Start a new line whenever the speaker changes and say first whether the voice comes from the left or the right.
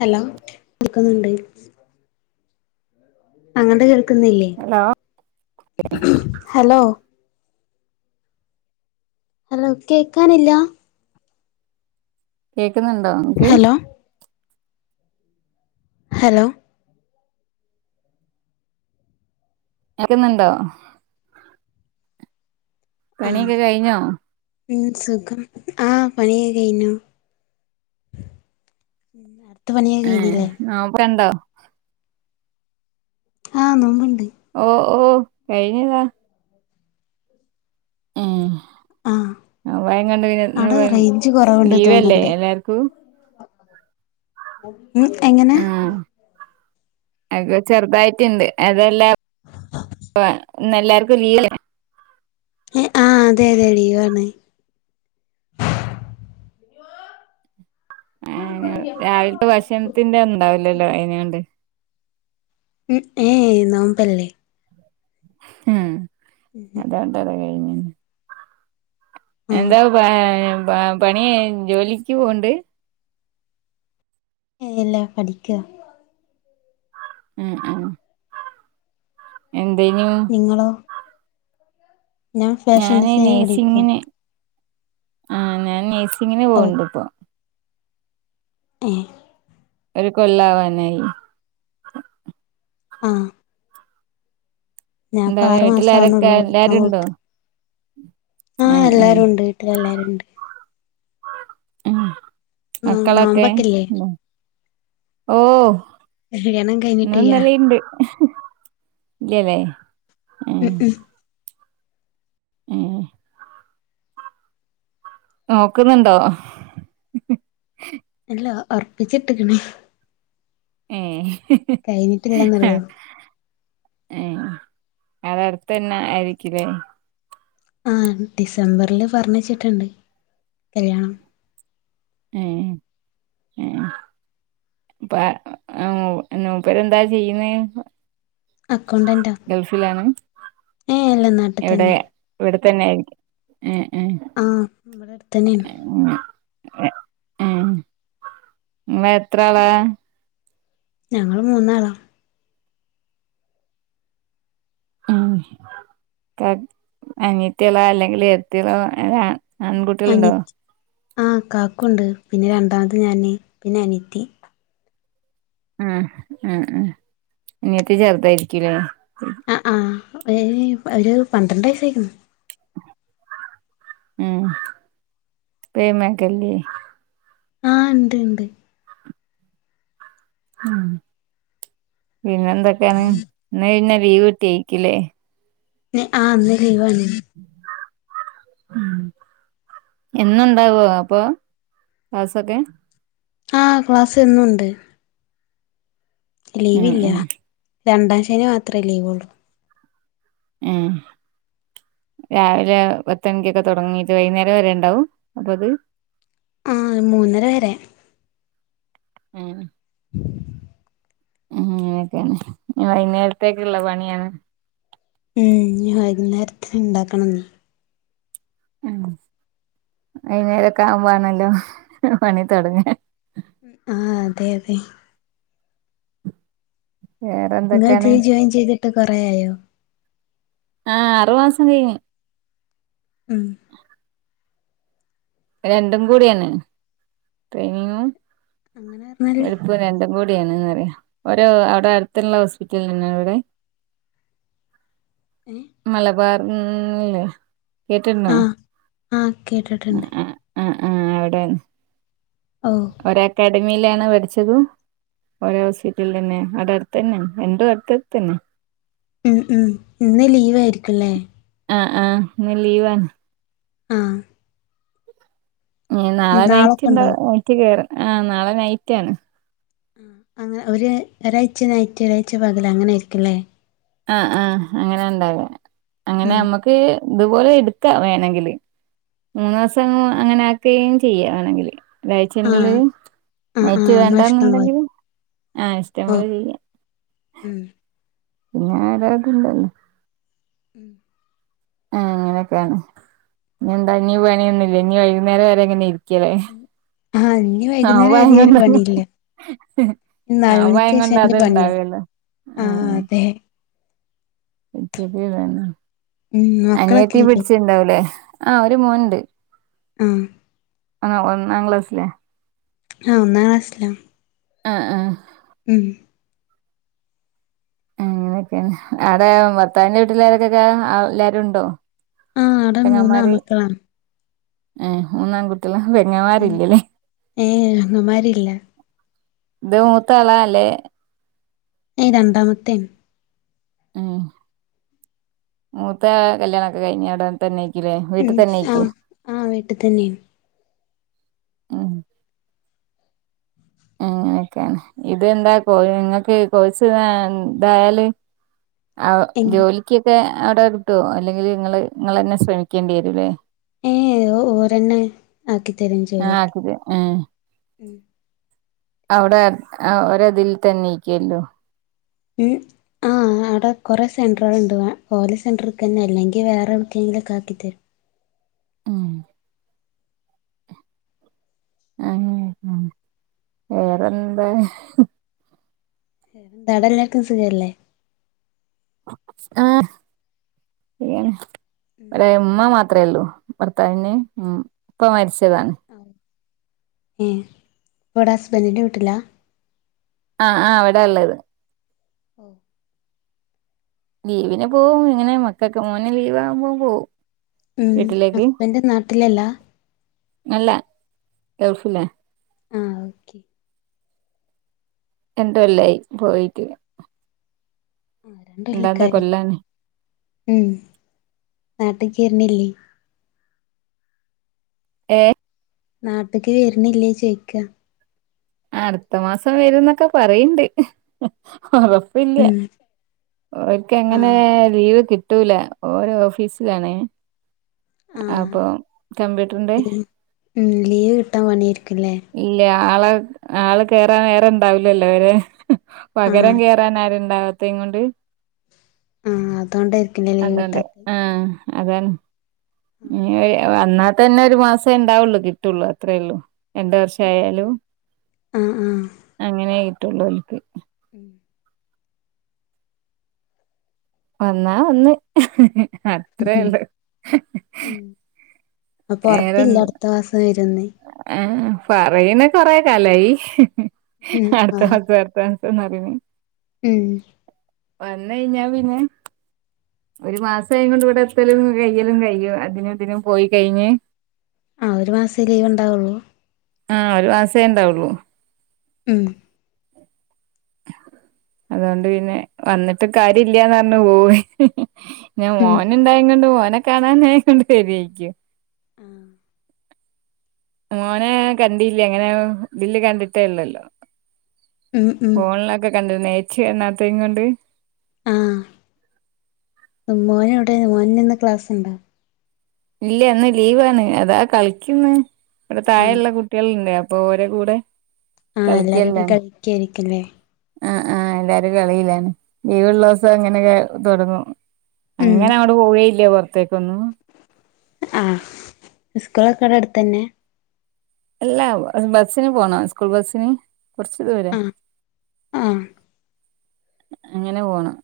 left: Hello കേൾക്കുന്നുണ്ട് അങ്ങോട്ട് കേൾക്കുന്നില്ലേ
right: ഹലോ
left: ഹലോ ഹലോ കേക്കാനില്ല
right: കേക്കുന്നുണ്ടോ നിനക്ക്
left: ഹലോ ഹലോ
right: കേക്കുന്ന്ണ്ടോ
left: ആഹ്
right: പണിയൊക്കെ കയിഞ്ഞോ
left: ഉം സുഖം ആഹ് പണിയൊക്കെ കഴിനു ഉം അടു- ത്തു പണി
right: ഏ
left: കഴിഞ്ഞില്ലേ
right: നോക്കണ്ടോ
left: ആഹ് [unintelligible]
right: ഓ ഓ കയിഞ്ഞില്ല ഏഹ്
left: ആഹ്
right: ആ മയങ്ങണ്ട് പിന്നെ
left: അവിടെ റേഞ്ച്
right: [unintelligible]
left: കുറവുണ്ട്
right: ലീവല്ലെ
left: തോന്നുന്നുണ്ട്
right: എല്ലാർക്കും
left: ഉം എങ്ങനെ
right: അത് ചെറുതായിട്ടുണ്ട് അതെല്ലാം ഇന്നെല്ലാർക്കും ലീവ
left: ഏ ആഹ് അതെ അതെ ലീവാണ്.
right: ആ രാവിൽത്തെ ഭഷൺത്തിന്റെ ഉ ണ്ടാവുലല്ലോ അയിനൊണ്ട്.
left: ഉം ഏ നോമ്പല്ലേ?
right: ഉം [unintelligible]
left: ആഹ്
right: എന്താ പ പണി ജോലിക്ക് പോവ്ണ്ട്?
left: ഇല്ലല്ലാ പഠിക്ക.
right: ഉം ഉം. എന്തേനു
left: നിങ്ങളോ? ഞാൻ ഫാഷൻ
right: ഞാന്
left: ഡിസൈനിങ് പഠിക്കാ
right: നഴ്സിങ്ങിന് ആ ഞാൻ നേഴ്സിങ്ങിന് പോണ്ട് ഇപ്പോ
left: ഏ
right: ഒരു കൊല്ലാവാനായി
left: അ
right: എന്താണ്
left: മാസം
right: വീട്ടിലാരൊക്കെ
left: ആവണുള്ളൂ പഠിക്കാൻ
right: എല്ലരുണ്ടോ
left: പോയിട്ട് ആഹ് എല്ലാരുണ്ട് വീട്ടില് എല്ലാരുണ്ട്
right: ഉം
left: നോ
right: മക്കളൊക്കെ
left: നോമ്പൊക്കെല്ലേ
right: ഉം ഓ
left: കല്യാണം കഴിഞ്ഞിട്ടിയ്യ
right: ഇന്ന്ന്നലേണ്ട് ഇല്ലല്ലേ
left: ഉം ഉം
right: ഏഹ് നോക്ക്ന്ന്ണ്ടോ
left: ല്ല ഒർപ്പിച്ചിട്ട്ക്ക്ണേ
right: ഏഹ്
left: കയിഞ്ഞിട്ടില്ലന്നുള്ളൂ
right: ഏഹ് അതടുത്തന്നെ ആയിരിക്ക്ലേ
left: ആഹ് ഡിസംബറില് പറഞ്ഞച്ചിട്ട്ണ്ട് കല്യാണം
right: ഏഹ് ഏഹ് അപ്പ നൂപ്പർ എന്താ ചെയ്യുന്നേ
left: അക്കൗണ്ടന്റാ
right: ഗൾഫിലാണ്
left: ഏഹ് അല്ല നാട്ടി
right: എവിടെ
left: തന്നെ
right: ഇവിട തന്നേ ഏഹ്
left: ആ നമ്മടെ അടുത്തന്നേണ്
right: എ ഏ ഇങ്ങളെത്രാളാ
left: ഞങ്ങള് മൂന്നാളാ
right: ഉം ക്കെ അനിയത്ത്യേളോ അല്ലെങ്കില് എത്ത്യേളോ അങ്ങ ആൺകുട്ട്യേളുണ്ടോ
left: ആ കാക്കുണ്ട് പിന്നെ രണ്ടാമത് ഞാന് പിന്നെ അനിയ്ത്തി
right: ഉം ഉം ഉ അനിയത്തി ചെറ്തായിരിക്കൂലേ
left: അ ആ അ ഒരു പന്ത്രണ്ട് വയ്സ്സായിക്കിണ്
right: ഉം പ്രേമക്കല്ലി
left: ആഹ് ഇണ്ട് ഇണ്ട്
right: ആഹ പിന്നെ എന്തൊക്കേണ് ഇന്ന് പിന്നെ ലീവ് കിട്ട്യേക്ക്യുലെ
left: എ ആ ഇന്ന് ലീവാണ്
right: ഉം എന്നുണ്ടാവോ അപ്പൊ ക്ളാസൊക്കെ
left: ആഹ് ക്ലാസ് എന്നുണ്ട്
right: ഉം
left: ലീവില്ല
right: ഉം
left: രണ്ടാം ശനി മാത്രേ ലീവുള്ളു
right: ഏഹ് രാവിലെ പത്ത് മണിക്കൊക്കെ തുടങ്ങീട്ട് വൈകുന്നേരം വരെ ഉണ്ടാവും. അപ്പൊ അത്
left: ആ മൂന്നര വരെ
right: ഉം അങ്ങനൊക്കേണ് ഇനി വൈന്നേരത്തേക്ക്ള്ള പണിയാണ്
left: ഉം വൈന്നേരത്തിന് ഇണ്ടാക്കണം
right: ഉം വൈന്നേരൊക്കാവുംബാണല്ലോ പണി തൊടങ്ങ
left: ആഹ് അതെ അതെ
right: വേറെ
left: ഇങ്ങൾ
right: എന്തൊക്കെയാണ്
left: ജി ജോയിൻ ചെയ്തിട്ട് കൊറേയായോ
right: ആ അറുമാസം കയ്ഞ്ഞ്
left: ഉം
right: രണ്ടും കൂടിയാണ് ട്രെയിനിങ്ങും
left: അങ്ങനെ പറഞ്ഞാല്
right: ോടിയാണ്ന്ന്റിയ ഓരോ അവിടെ അടുത്തുള്ള ഹോസ്പിറ്റലന്ന ഇവിടെ
left: [inaudible] ഏഹ്
right: മലബാറല്ലേ കേട്ടിന്നോ
left: ആഹ കേട്ടിട്ടുണ്ട്
right: ആ ആ അവിടെന്ന്
left: ഓഹ്
right: ഒ അക്കാഡമിയിലാണ് പഠിച്ചത് ഓരോ ഹോസ്പിറ്റലിൽ തന്നെ അടെ അടുത്ത് തന്നെ എണ്ടോ അടുത്തടുത്ത തന്നെ
left: ഉം ഉം ഇന്ന് ലീവ് ആയിരിക്കല്ലേ
right: ആഹ് ആഹ് എന്ന ലീവാണ്
left: ആഹ
right: നാളെ നൈറ്റ്
left: നാളൊക്കെ
right: ഇണ്ട
left: ഉണ്ടോ
right: നൈറ്റ് കേറ ആ് നാളെ നൈറ്റ് ആണ്
left: അങ്ങനെ ഒരു ഒരാഴ്ച നായിറ്റ ഒരാഴ്ച്ച പകല അങ്ങനൊയിരിക്കല്ലേ
right: ആ ആഹ അങ്ങനെ ഉണ്ടാവേ അങ്ങനെ
left: ഉം
right: നമ്മുക്ക് ഇതുപോലെ എടുക്കാ വേണെങ്കില് മൂന്ന് ദിവസം അങ്ങനെ ആക്കുകയും ചെയ്യവാണെങ്കില് ഒതാഴ്ചറള്
left: ആഹ് ആഹ്
right: ഏറ്റ്
left: ആഹ് നമ്മളെ ഇഷ്ടം പോലെ
right: വേണ്ടന്നുണ്ടെങ്കിൽ ആഹ ഇഷ്ടംപോലെ
left: ഓഹ്
right: ചെയ്യ
left: ഉം
right: പിന്നെ ആരത് ഇണ്ടല്ലോ
left: ഉം
right: ആ അങ്ങനെയൊക്കെയാണ് ഇ എന്താ ഇീ വേണൊന്നുമില്ല ഇീ വൈകുന്നേരം വരെങ്ങനെ ഇരിക്ക കരെ
left: ആഹ ഇനി വൈകുന്നേരം വലിയ ഒരു പണിയില്ല
right: ആഹ
left: നാല്
right: ഭയ
left: മണിക്ക്
right: കൊണ്ട
left: ശേഷം
right: അത്
left: ഇനി പണിയാ
right: ഇണ്ടാവല്ലോ ആ
left: ആഹ് അതെ
right: പിിച്ചപ്പ വേണം
left: ഉം മക്കളൊക്കെ
right: അനിയത്തിീ
left: ഇല്ലേ
right: പിടിച്ചിുണ്ടാവലേ ആഹ ഒരു മൂന്ണ്ട്
left: ആഹ
right: ആ നാം ക്ലാസ്ല്ലേ
left: ആഹ ഒന്നാ കാസിലാം
right: ആഹ ആഹ
left: ഉം
right: അങ്ങനെയൊക്കെയെ അടെ ഭർത്താവിന്റെ വീട്ടിലാരൊക്കെക്കെ എല്ലാവരും ഉണ്ടോ
left: ആഹ അട മൂന്ന് അമക്കലാം
right: ഏ മൂന്നാാംകുട്ടികള
left: ഉം
right: വെങ്ങമാരില്ലല്ലേ
left: ഏഹ് അമ്മമാരില്ല
right: ഇത് മൂത്തളാല്ലേ
left: ഏയ് രണ്ടാമത്തേൻ
right: ഉ മൂത്ത കല്യാണൊക്കെ കഴിഞ്ഞ ഇട തന്നെ േ വീട്ടിൽ
left: ഉം
right: തന്നൊയിക്കും
left: ആഹ് ആഹ് വീട്ടിൽ തന്നെയാണ്
right: ഉ
left: [inaudible]
right: അനൊക്കെയാണ് ഇതെന്താ കോ നിങ്ങക്ക് കൊഴച്ച് ഇതായാല് ആ
left: എങ്ങ
right: ജോലിക്കൊക്കെ അവിടെ കിട്ടുവോ അല്ലെങ്കിൽ നിങ്ങള് നിങ്ങന്നെ ശ്രമിക്കേണ്ടി വരൂല്ലേ
left: ഏ ഓരെണ്ണ ആക്കി തരും
right: ആഹ്
left: ജോലിക്ക്
right: ആക്കിത് ആഹ്
left: ഉ
right: അവിടെ ഒതിൽ തന്നെ ഇക്കല്ലോ
left: ഉം ആ ആ അവിടെ കുറെ സെന്റുകൾ ഉണ്ട് പോലെ സെന്റർ തന്നെ അല്ലെങ്കിൽ വേറെ എവിടുക്കെങ്കിലൊക്കെ ആക്കി തരും
right: ആഹ ആ വേറെന്താ
left: ൻ്റാടൊല്ലാർക്കും സുഖല്ലേ
right: ആ ഉം വേ ഉമ്മ മാത്ര ത്രള്ളൂ ഭർത്താവിന്ന് ഉം ഇപ്പ മരിച്ചതാണ്
left: ഏ പ്പടെ ഹസ്ബൻ്റിന്റെ വീട്ടിലാ
right: ആ ആ അവിടാള്ളത്
left: ഓ
right: ലീവിന് പോവുംങ്ങനെ മക്കൊക്കെ മോന്ലീവാവുമ്പോ പോവും
left: ഉം
right: വീട്ടിലേക്ക്
left: ഹസ്ബൻ്റ് നാട്ടിലല്ലാ
right: അല്ല ഗൾഫിലാ
left: ആ ഓക്കെ
right: രണ്ട്കൊല്ലായി പോയിട്ട്
left: ആ
right: എന്താത്തെ
left: രണ്ടല്ലൊക്കായൊ
right: കൊല്ലാണ്
left: ഉം ആ ചെര്നില്ലേ
right: ഏ
left: നാട്ട്ക്ക് വര്ണ്ല്ലേ ചോയ്ക്ക
right: അടുത്തമാസം വരുംന്നൊക്കെ പറയ്ണ്ട് ഒറപ്പില്ലൃ
left: ഉം
right: ഓൽക്കങ്ങനെ
left: ആഹ്
right: ലീവ്കിട്ട് ട്ടൂല ഓര് ഓഫീസിലാണ്
left: ആഹ്
right: അപ്പൊ കമ്പ്യൂട്ട്റിന്റെ
left: ലീ ഉം ലീവ് കിട്ടാൻ പണിയായിരിക്കുംല്ലേ
right: ഇല്ല ആളെ ആള് കേറാൻ വേറെണ്ടാവുലല്ലോ ഓരെ പകരം
left: ആഹ്
right: കേറാൻ ആരുണ്ടാവാത്തെങ്ങൊണ്ട്
left: ആഹ് അതോണ്ടായിരിക്കുംല്ലേ ലീവ്
right: അതണ്ട്
left: കിട്ടാത്തെ
right: ആ അതാണ് ഞിയ് വന്നാൽ അതന്നെ ഒരു മാസണ്ടാവുള്ളൂ കിട്ടൊള്ളൂ അത്രേള്ളൂ രണ്ട് വർഷായാലും
left: ആഹ്
right: അങ്ങനെ കിട്ടൊള്ളൂ ഓൽക്ക്
left: ഉം
right: വന്നാവന്നു
left: ഉം
right: അത്രേള്ളു
left: അപൊറ്പ്പില്ല അടുത്തമാസം വരുന്ന്
right: ആ പറയ്ണ് കൊറേ കാലായി
left: ഉം ആഹ്
right: അടുത്താസം അടുത്താസ എന്നറീണ്
left: ഉം
right: വന്നൈഞാ പിന്നെ ഒരുമാസ [unintelligible] ഇവിടെത്തലും കയ്യലും കയ്യും അതിനും ഇതിനും പോയികയിഞ്ഞ്
left: ആ ഒരുമാസേ ലീവ്ണ്ടാവൊള്ളൂ
right: ആ ഒരു മാസേണ്ടാവൊള്ളു
left: ഉം
right: അതുകൊണ്ട് പിന്നെ വന്നിട്ട് കാര്യല്ലൃന്നറ്ഞ്ഞ്പോയി ഹാ
left: ഉം
right: അവനുണ്ടായിങ്ങൊണ്ട് മോനെ കാണാനേ കൊണ്ട് വരൈകും
left: ആ
right: മോനെ കണ്ടില്ലങ്ങനെ ഇതില് കണ്ടിട്ടേള്ളല്ലോ
left: ഉം ഉം
right: ഫോണിലൊക്കെ കണ്ടിക്ണ് നേച്ച്ണാത്തേൻകൊണ്ട്
left: ആഹ് [unintelligible] ന്ന്ന്ന് ക്ലാസ്ണ്ടോ
right: ഇല്ലേ ഇന്ന് ലീവാണ് അതാ കളിക്ക്ന്ന് വിടെ
left: ആഹ്
right: താഴെള്ള കുട്ടികളുണ്ട് അപ് പ്പോരെകൂടെ
left: ആ എല്ലാരുടെ കളിക്കായിരിക്ക്ല്ലേ
right: ആ ആ ല്ലാരുംകളീലാണ് ലീവള്ളസം ങ്ങനെ തൊ തൊടങ്ങും
left: ഉം
right: അങ്ങനവിടെ പോവേയില്ല പൊറത്തേക്കൊന്നും
left: ആ സ്സ്കൂളൊക്കെടെടുത്തന്നെ
right: ഇല്ലാ ബസ്സിന് പോണം സ്കൂൾ ബസ്സിന് കൊറ്ച്ചുദൂര
left: ആഹ് ആഹ്
right: അങ്ങനെപോണം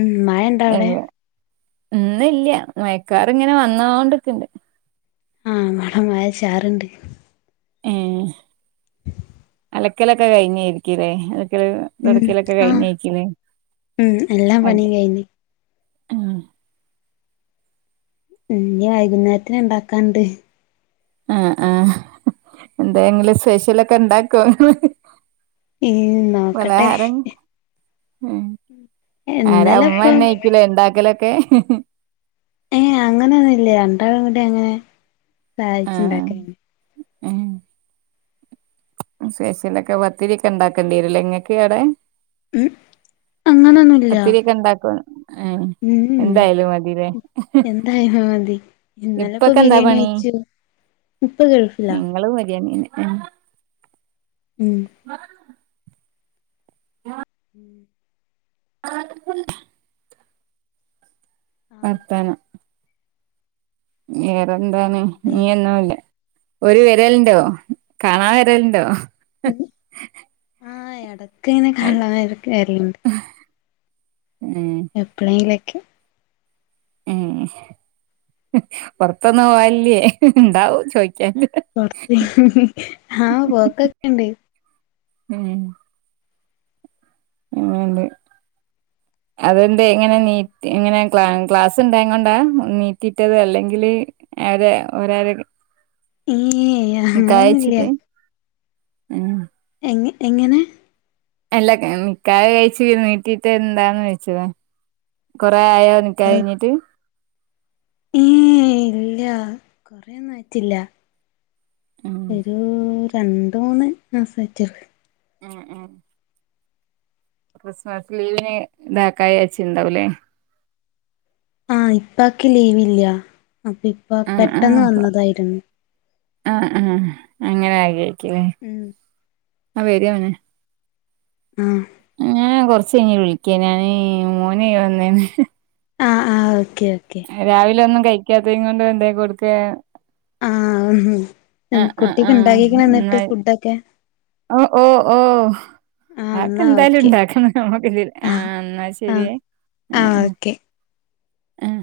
left: ഉം മഴ എന്താ അവിടെ
right: ഇന്ന ഇല്ല മയക്കാർ ഇങ്ങനെ വന്നോണ്ടൊക്കെണ്ട്
left: ആ മട വായച്ചാറുണ്ട്
right: ആഹ
left: ഉ
right: അലക്കലൊക്കെ കഴിഞ്ഞാരിക്കുല്ലേ? ല്ക്കല്
left: ഉം
right: തൊട്ക്കലൊക്കെ
left: ആഹ്
right: കഴിഞ്ഞേ ക്കുല്ലേ?
left: ഉം എല്ലാ പണിയും കഴിഞ്ഞ്
right: ആഹ്.
left: ഇഞ്ഞ് വൈകുന്നേര്ത്തിന് ഇണ്ടാക്കാണ്ട്.
right: ആഹ് ആഹ് എന്തേങ്കിലും സ്പെഷ്യലൊക്കെണ്ടാക്കോ?
left: ഇൽ നോക്കട്ടെ.
right: ഉം ആര
left: ഇന്നലെ ഇപ്പൊ
right: ഇമ്മന്നെ എയ്ക്കുലേ ഇണ്ടാക്കലൊക്കെ?
left: ഏഹ് അങ്ങനെന്നുംല്ല. രണ്ടാളും കൂടി അങ്ങനെ സഹായിച്ച്ണ്ടാക്ക
right: ഉം. സ്പെഷ്യലൊക്കെ പത്തിരി ഒക്കെ ഇണ്ടാക്കേണ്ടിരൂല്ലേ ഇങ്ങക്ക് ആടെ?
left: [unintelligible] അങ്ങനൊന്നുല്ല.
right: പത്തിരിയൊക്കെ ഉണ്ടാക്കോ ഏഹ് എന്തായാലും മതില്ലേ
left: എന്തായലും മതി. ഇന്നലെ പ്പൊ ബിരിയാണി വെച്ചു. ഇപ്പ ഗൾഫിലാ
right: ഞങ്ങളും മരിയാണന്നെ
left: ഉം. ഉം ആഹ്
right: വർത്താനം വേറെന്താണ്
left: അതെ
right: നീയന്നോല്ലെ ഒരു വെരൽണ്ടോ കാണാൻ വെരൽണ്ടോ?
left: ആഹ് എടക്
right: ഏഹ്
left: ങ്ങനെ [unintelligible] എപ്പളേങ്കിലൊക്കെ
right: ഏഹ് ഉം പുൊറത്തൊന്നും പോവല്ലേ ഉണ്ടാവും ചോയ്
left: പൊർത് ആഹ് പോക്കൊക്കെണ്ട്
right: ഉം [unintelligible] അതന്തെ ഇങ്ങനെ നീ ഇങ്ങനെ ക്ലാ ക്ലാസ് ണ്ടായിൻ കൊണ്ടാ നീറ്റിട്ടത്. അല്ലെങ്കില് അവര് ഒരാരൊക്
left: ഏയ്
right: ന്ക്കാഹ്
left: അങ്ങനൊന്നുല്ല
right: യ്ചിട്ട്
left: എങ് എങ്ങനെ
right: എല്ല കെ നിക്കാഹ് യ്ചി നീട്ടിട്ട് എന്താന്ന്വെച്ചതോ കൊ റായോ നിക്കാഹ് ഴിഞ്ഞിട്ട്?
left: ഏഹ് ഇല്ല കൊറേന്നായിട്ടില്ല
right: ഉം
left: ഒരു രണ്ട് മൂന്ന് മാസായ്റ്റൊള്ളു
right: ഉം ഉം ക്രിസ്മസ് ലീവിന് ഇതാക്കാ ച്ചിണ്ടാവ് ലേ
left: ആഹ് ഇപ്പക്ക് ലീവ് ല്യ അപ്പൊ ഇപ്പ
right: ആഹ് ആഹ്
left: പെട്ടെന്ന്
right: അപ്പൊ
left: വന്നതായിരുന്നു.
right: ആഹ് ആഹ് അങ്ങനെ ആയ്ഗരിക്കില്ലേ
left: ഉം
right: അഹ് വേരാണ്.
left: ആഹ്
right: ഞാ കൊർച്ചയ്ഞ് വിളിക്ക ഞാന് മോന് വന്നേണ്.
left: ആഹ് ആഹ് ഓ
right: രാവിലെ ഒന്നും കഴിക്കാത്തത് കൊണ്ട് ഉണ്ടാക്കി കൊടുക്കുക
left: ആഹ്
right: ആഹ്
left: കുട്ടിക്ക്
right: ആഹ്
left: ഉണ്ടായേക്കണ്
right: എന്നാ
left: എന്നിട്ട് ഫുഡൊക്കെ
right: ഓ ഓ ഓ
left: ആഹ്
right: അതൊക്കെ
left: ഇന്നാ
right: എന്തായാലും
left: ഓക്കെ
right: ഉണ്ടാക്കണം എന്നാ ശരിയേ
left: ആ
right: ആഹ് ആഹ്
left: ഓക്കെ
right: ആഹ്